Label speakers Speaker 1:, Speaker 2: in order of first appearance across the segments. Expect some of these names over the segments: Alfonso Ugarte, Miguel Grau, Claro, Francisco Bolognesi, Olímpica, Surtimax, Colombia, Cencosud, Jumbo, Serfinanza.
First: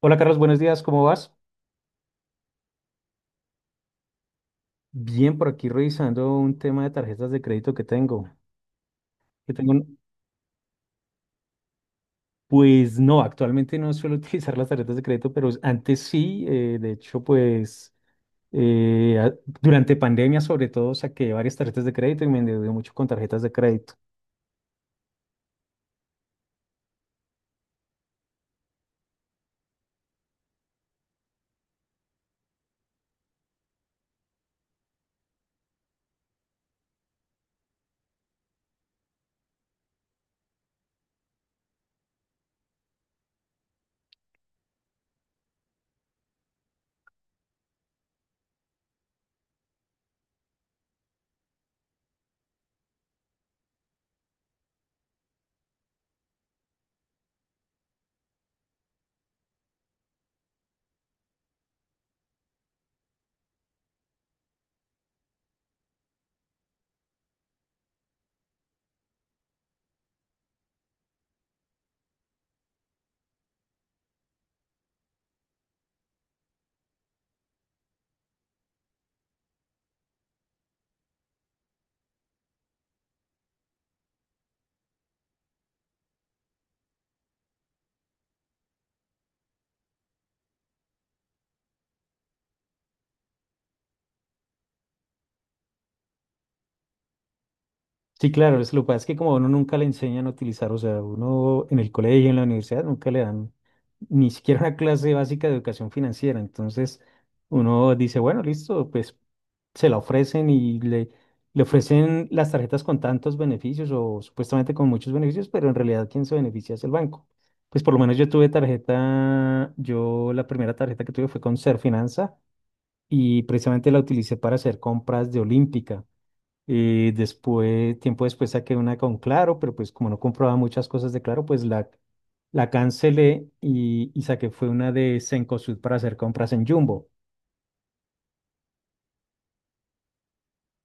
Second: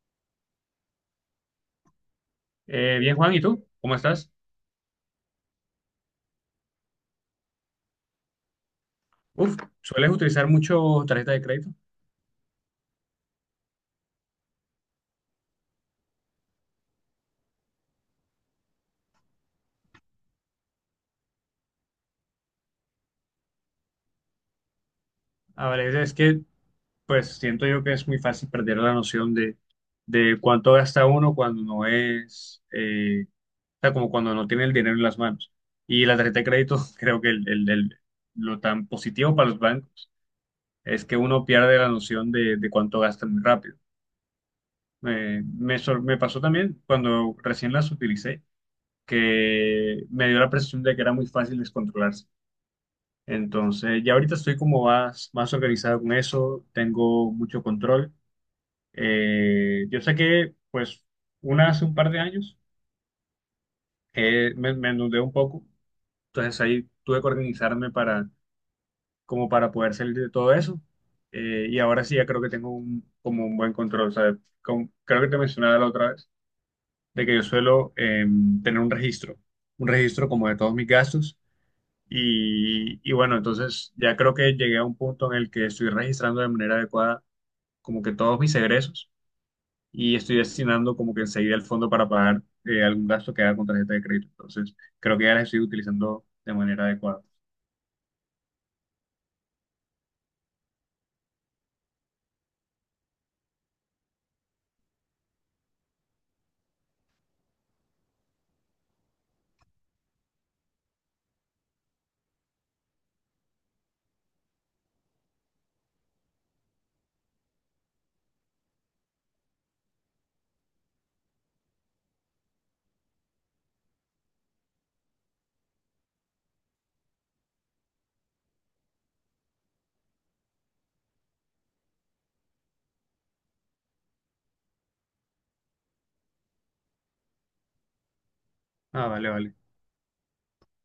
Speaker 1: Hola Carlos, buenos días, ¿cómo vas?
Speaker 2: Bien, Juan, ¿y tú? ¿Cómo estás?
Speaker 1: Bien, por aquí revisando un tema de tarjetas de crédito que tengo. Que
Speaker 2: Uf,
Speaker 1: tengo, un-
Speaker 2: ¿sueles utilizar mucho tarjeta de crédito?
Speaker 1: pues no, actualmente no suelo utilizar las tarjetas de crédito, pero antes sí, de hecho, eh, a- durante pandemia sobre todo saqué varias tarjetas de crédito y me endeudé mucho con tarjetas de crédito.
Speaker 2: A veces es que, pues, siento yo que es muy fácil perder la noción de cuánto gasta uno cuando no es, o sea, como cuando no tiene el dinero en las manos. Y la tarjeta de crédito, creo que lo tan positivo para los bancos es que uno pierde la noción de cuánto gasta muy rápido. Me pasó también cuando recién las utilicé, que me dio la percepción de que era muy fácil descontrolarse. Entonces, ya ahorita estoy como más organizado con eso, tengo mucho control. Yo sé que, pues, una hace un par de años me endeudé un poco, entonces ahí tuve que organizarme para, como para poder salir de todo eso. Y ahora sí, ya creo que tengo un, como un buen control, ¿sabes? Creo que te mencionaba la otra vez, de que yo suelo tener un registro como de todos mis gastos. Y bueno, entonces ya creo que llegué a un punto en el que estoy registrando de manera adecuada como que todos mis egresos y estoy destinando como que enseguida el fondo para pagar algún gasto que haga con tarjeta de crédito. Entonces creo que ya las estoy utilizando de manera adecuada.
Speaker 1: Sí, claro, es lo que pasa es que como a uno nunca le enseñan a utilizar, o sea, uno en el colegio, en la universidad, nunca le dan ni siquiera una clase básica de educación financiera. Entonces, uno dice, bueno, listo, pues se la le ofrecen las tarjetas con tantos beneficios o supuestamente con muchos beneficios, pero en realidad quien se beneficia es el banco. Pues por lo menos yo tuve tarjeta, yo la primera tarjeta que tuve fue con Serfinanza y precisamente la utilicé para hacer compras de Olímpica. Y después, tiempo después saqué una con Claro, pero pues como no comprobaba muchas cosas de Claro, la cancelé y saqué fue una de Cencosud para hacer compras en Jumbo.
Speaker 2: Ah, vale, vale.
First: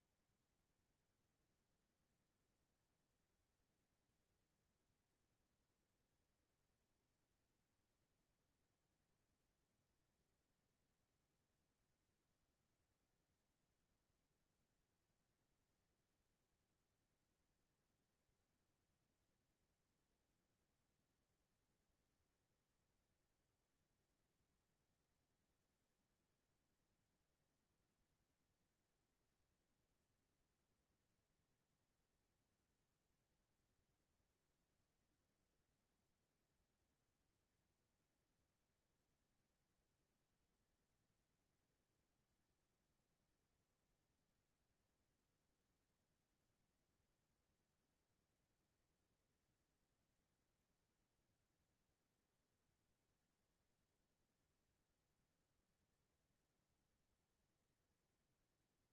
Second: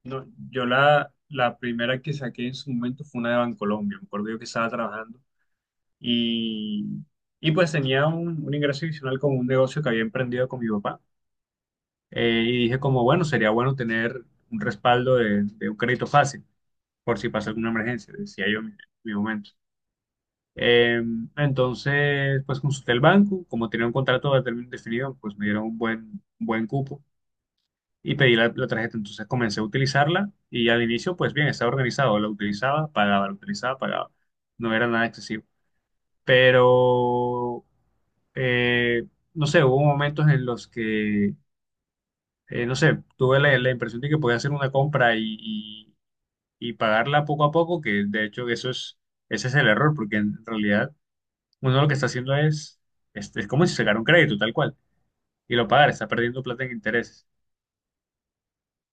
Speaker 2: No, yo la primera que saqué en su momento fue una de Bancolombia. Me acuerdo yo que estaba trabajando y, y pues tenía un ingreso adicional con un negocio que había emprendido con mi papá. Y dije como, bueno, sería bueno tener un respaldo de un crédito fácil, por si pasa alguna emergencia, decía yo en mi momento. Eh, entonces, pues consulté el banco, como tenía un contrato de término definido, pues me dieron un buen cupo y pedí la tarjeta. Entonces comencé a utilizarla y al inicio, pues bien, estaba organizado, la utilizaba, pagaba, la utilizaba, pagaba. No era nada excesivo. Pero, eh, no sé, hubo momentos en los que no sé, tuve la impresión de que podía hacer una compra y pagarla poco a poco, que de hecho ese es el error, porque en realidad uno lo que está haciendo es como si sacara un crédito, tal cual, y lo pagara, está perdiendo plata en intereses.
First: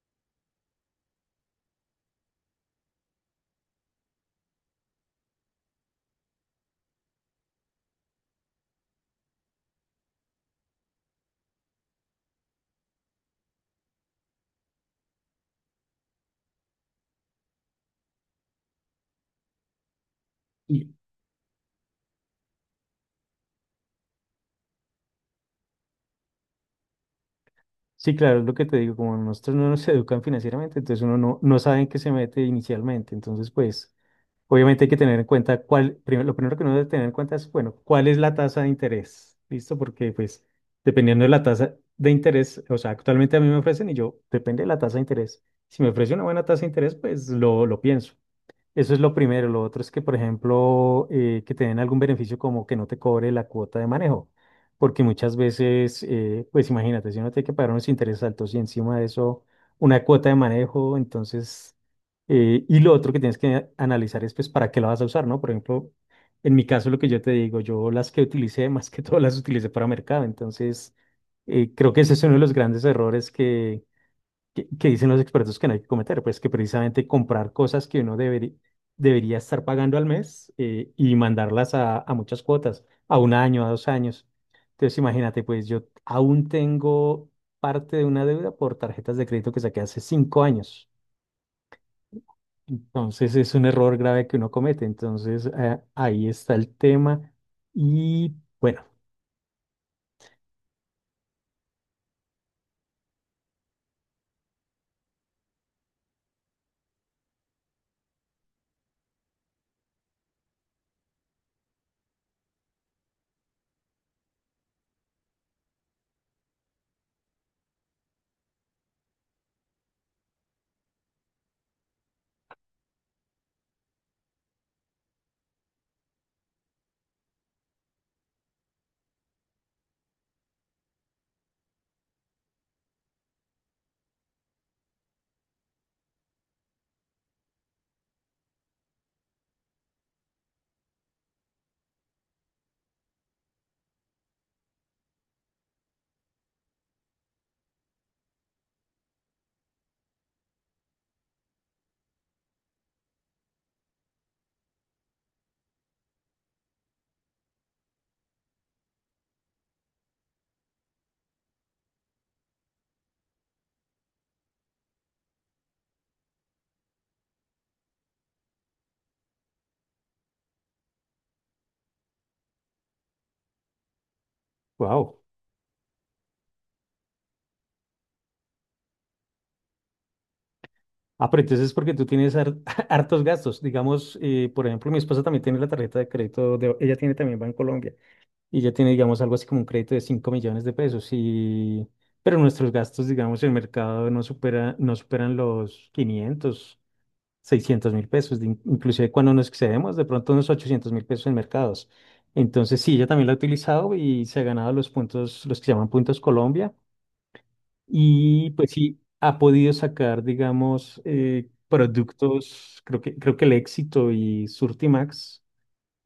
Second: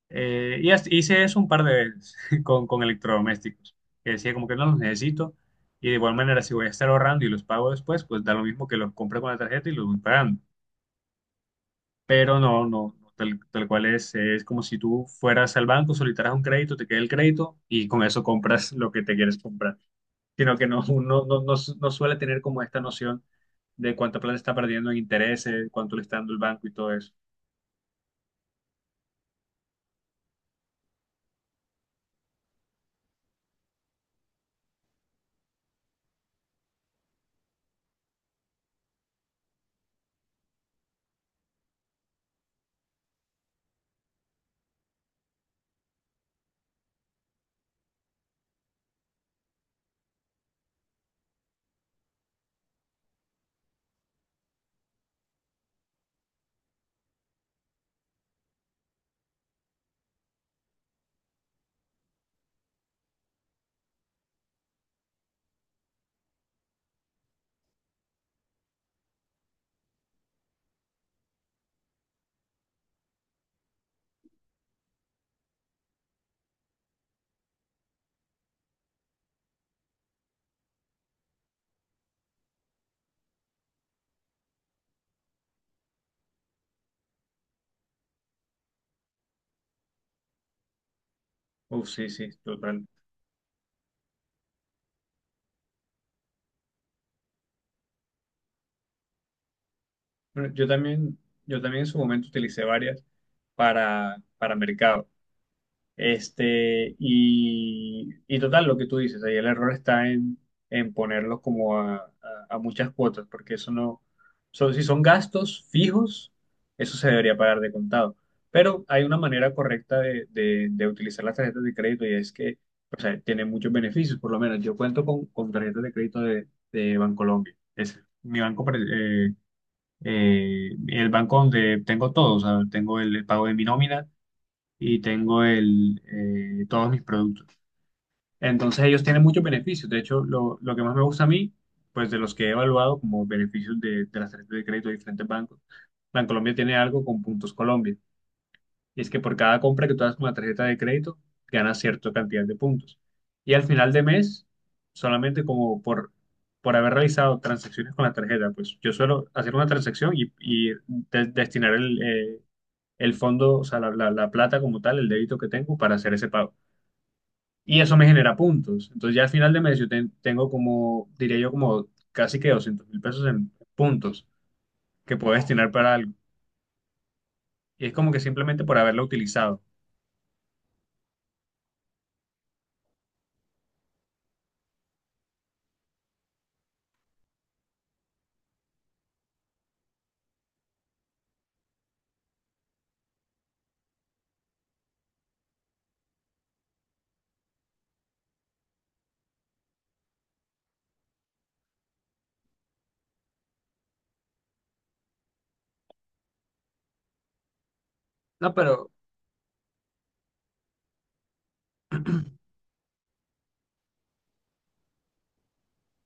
Speaker 2: Hice eso un par de veces con electrodomésticos, que decía como que no los necesito, y de igual manera si voy a estar ahorrando y los pago después, pues da lo mismo que los compré con la tarjeta y los voy pagando. Pero no, no, no, tal cual es como si tú fueras al banco, solicitaras un crédito, te queda el crédito y con eso compras lo que te quieres comprar, sino que
Speaker 1: Y
Speaker 2: no suele tener como esta noción de cuánta plata está perdiendo en intereses, cuánto le está dando el banco y todo eso.
Speaker 1: sí, claro, es lo que te digo, como nosotros no nos educan financieramente, entonces uno no sabe en qué se mete inicialmente. Entonces, pues obviamente hay que tener en cuenta cuál, primero, lo primero que uno debe tener en cuenta es, bueno, cuál es la tasa de interés, ¿listo? Porque pues dependiendo de la tasa de interés, o sea, actualmente a mí me ofrecen y yo, depende de la tasa de interés. Si me ofrece una buena tasa de interés, pues lo pienso. Eso es lo primero. Lo otro es que, por ejemplo, que te den algún beneficio como que no te cobre la cuota de manejo. Porque muchas veces, pues imagínate, si uno tiene que pagar unos intereses altos y encima de eso una cuota de manejo, y lo otro que tienes que analizar es pues para qué la vas a usar, ¿no? Por ejemplo, en mi caso lo que yo te digo, yo las que utilicé, más que todo las utilicé para mercado. Entonces, creo que ese es uno de los grandes errores que dicen los expertos que no hay que cometer, pues que precisamente comprar cosas que uno debería estar pagando al mes y mandarlas a muchas cuotas, a un año, a dos años. Entonces, imagínate, pues yo aún tengo parte de una deuda por tarjetas de crédito que saqué hace cinco años.
Speaker 2: Uf, sí, sí, total.
Speaker 1: Entonces, es un error grave que uno comete. Entonces, ahí está el tema. Y bueno,
Speaker 2: Bueno, yo también en su momento utilicé varias para mercado. Este, y total, lo que tú dices, ahí el error está en ponerlos como a muchas cuotas, porque eso no, son, si son gastos fijos, eso se debería pagar de contado. Pero hay una manera correcta de utilizar las tarjetas de crédito y es que, o sea, tienen muchos beneficios, por lo menos yo cuento con tarjetas de crédito de Bancolombia, es mi banco, eh, el banco donde tengo todo, o sea, tengo el pago de mi nómina y tengo todos mis productos. Entonces ellos tienen muchos beneficios. De hecho, lo que más me gusta a mí, pues de los que he evaluado como beneficios de las tarjetas de crédito de diferentes bancos, Bancolombia tiene algo con Puntos Colombia. Y es que por cada compra que tú hagas con la tarjeta de crédito, ganas cierta cantidad de puntos. Y al final de mes, solamente como por haber realizado transacciones con la tarjeta, pues yo suelo hacer una transacción y destinar el fondo, o sea, la plata como tal, el débito que tengo para hacer ese pago. Y eso me genera puntos. Entonces ya al final de mes yo tengo como, diría yo, como casi que 200.000 pesos en puntos
Speaker 1: wow.
Speaker 2: que puedo destinar para algo. Y es como que simplemente por haberlo utilizado.
Speaker 1: Ah, pero entonces es porque tú tienes hartos gastos. Digamos, por ejemplo, mi esposa también tiene la tarjeta de crédito, ella tiene también Colombia y ella tiene, digamos, algo así como un crédito de 5 millones de pesos. Pero nuestros gastos, digamos, en el mercado no supera, no superan los 500, 600 mil pesos, de inclusive cuando nos excedemos, de pronto unos 800 mil pesos en mercados. Entonces, sí, ella también la ha utilizado y se ha ganado los puntos, los que se llaman puntos Colombia. Y
Speaker 2: No,
Speaker 1: pues
Speaker 2: pero,
Speaker 1: sí, ha podido sacar, digamos, productos, creo que el éxito y Surtimax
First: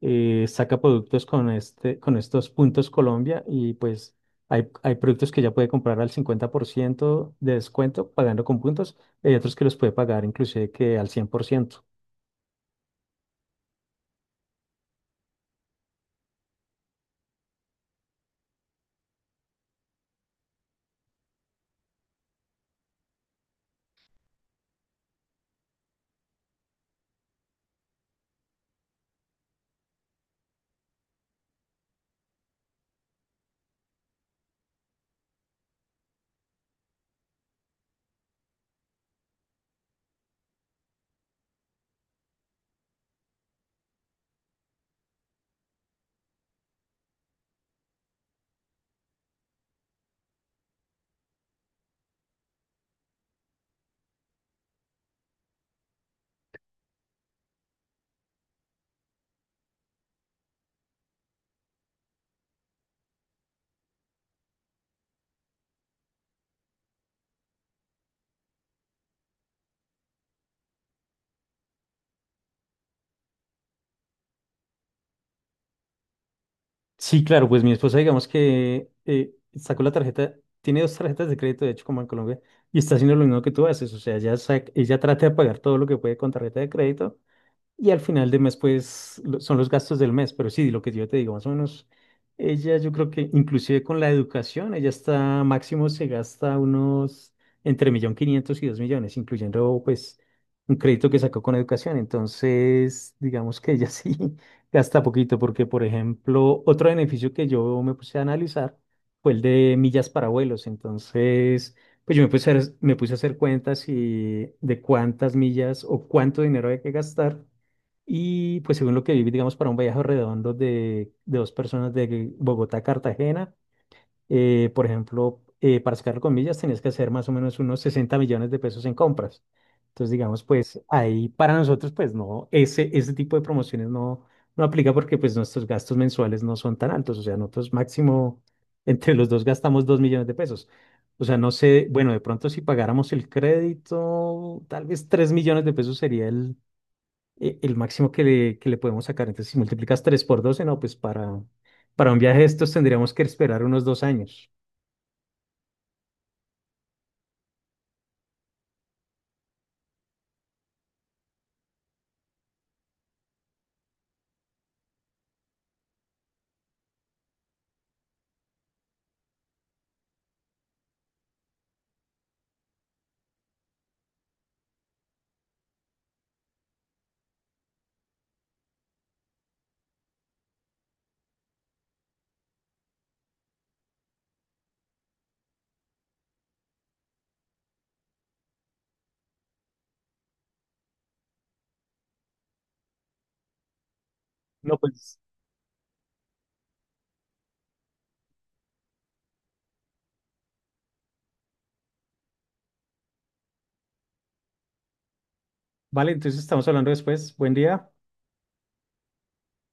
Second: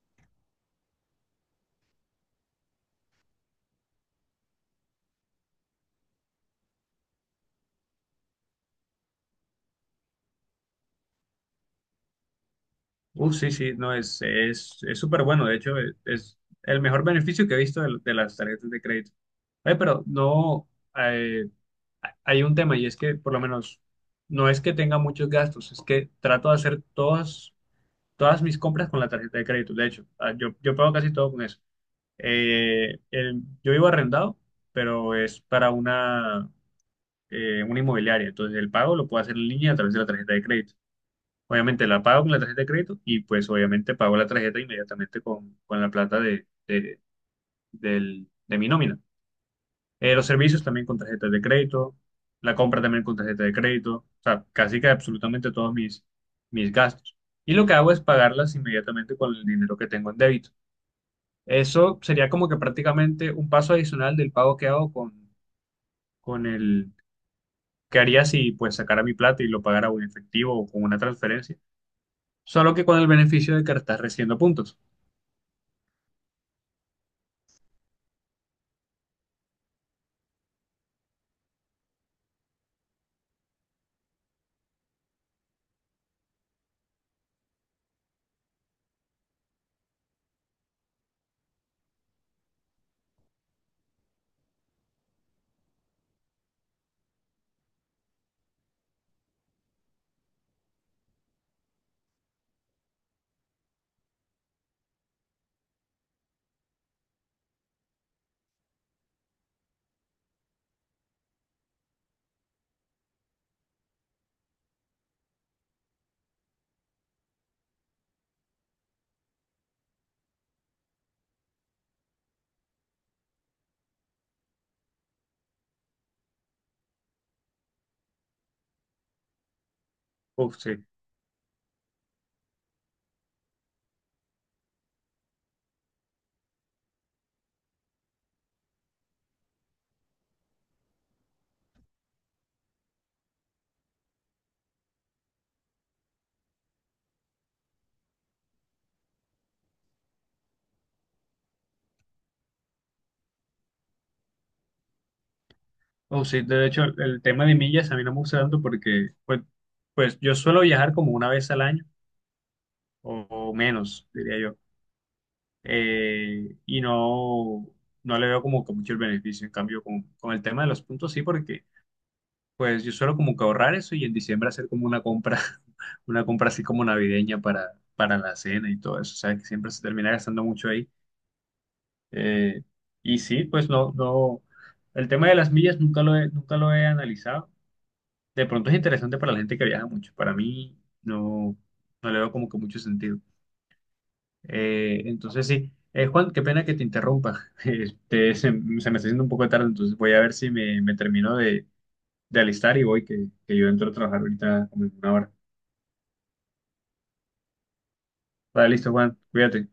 Speaker 1: saca productos con, este, con estos puntos Colombia y pues hay productos que ya puede comprar al 50% de descuento pagando con puntos, hay otros que los puede pagar inclusive que al cien por ciento.
Speaker 2: sí, sí, no, es súper bueno. De hecho, es el mejor beneficio que he visto de las tarjetas de crédito. Oye, pero no, eh, hay un tema y es que por lo menos no es que tenga muchos gastos, es que trato de hacer todas mis compras con la tarjeta de crédito. De hecho, yo pago casi todo con eso. Yo vivo arrendado, pero es para una inmobiliaria. Entonces, el pago lo puedo hacer en línea a través de la tarjeta de crédito. Obviamente la pago con la tarjeta de crédito y pues obviamente pago la tarjeta inmediatamente con la plata de mi nómina. Los servicios también con tarjetas de crédito, la compra también con tarjeta de crédito, o sea, casi que absolutamente todos mis gastos. Y lo que hago es pagarlas inmediatamente con el dinero que tengo en débito. Eso sería como que prácticamente un paso adicional del pago que hago con el que haría si pues sacara mi plata y lo pagara o en efectivo o con una transferencia, solo que con el beneficio de que estás recibiendo puntos.
Speaker 1: Sí, claro, pues mi esposa, digamos que sacó la tarjeta, tiene dos tarjetas de crédito, de hecho, como en Colombia, y está haciendo lo mismo que tú haces, o sea, ella trata de pagar todo lo que puede con tarjeta de crédito, y al final de mes, pues, son los gastos del mes, pero sí, lo que yo te digo, más o menos, ella yo creo que inclusive con la educación, ella está máximo se gasta unos entre millón quinientos y dos millones, incluyendo pues un crédito que sacó con educación. Entonces, digamos que ella sí gasta poquito, porque por ejemplo, otro beneficio que yo me puse a analizar fue el de millas para vuelos. Entonces, pues yo me puse a hacer cuentas y de cuántas millas o cuánto dinero hay que gastar. Y pues según lo que vi, digamos, para un viaje redondo de dos personas de Bogotá a Cartagena, por ejemplo, para sacarlo con millas tenías que hacer más o menos unos 60 millones de pesos en compras. Entonces, digamos,
Speaker 2: Uf,
Speaker 1: pues
Speaker 2: sí.
Speaker 1: ahí para nosotros, pues no, ese tipo de promociones no, no aplica porque pues nuestros gastos mensuales no son tan altos. O sea, nosotros máximo entre los dos gastamos 2 millones de pesos. O sea, no sé, bueno, de pronto si pagáramos el crédito, tal vez 3 millones de pesos sería el máximo que le podemos sacar. Entonces, si multiplicas 3 por 12 no, pues para un viaje de estos tendríamos que esperar unos dos años.
Speaker 2: Uf, sí, de hecho el tema de millas a mí no me gusta tanto porque pues, pues yo suelo viajar como una vez al año o menos, diría yo. Y no le veo como que mucho el beneficio. En cambio, con el tema de los puntos sí, porque pues yo suelo como que ahorrar eso y en diciembre hacer como una compra, una compra así como navideña para la cena y todo eso. O sea, que siempre se termina gastando mucho ahí. Eh, y sí, pues no, no. El tema de las millas nunca lo he analizado. De pronto es interesante para la gente que viaja mucho. Para mí no, no le veo como que mucho sentido.
Speaker 1: No, pues.
Speaker 2: Entonces sí. Juan, qué pena que te interrumpa. Este, se me está haciendo un poco tarde, entonces voy a ver si me termino de alistar y voy, que yo entro a trabajar ahorita como en una hora.
Speaker 1: Vale, entonces estamos hablando después. Buen día.
Speaker 2: Vale, listo, Juan, cuídate.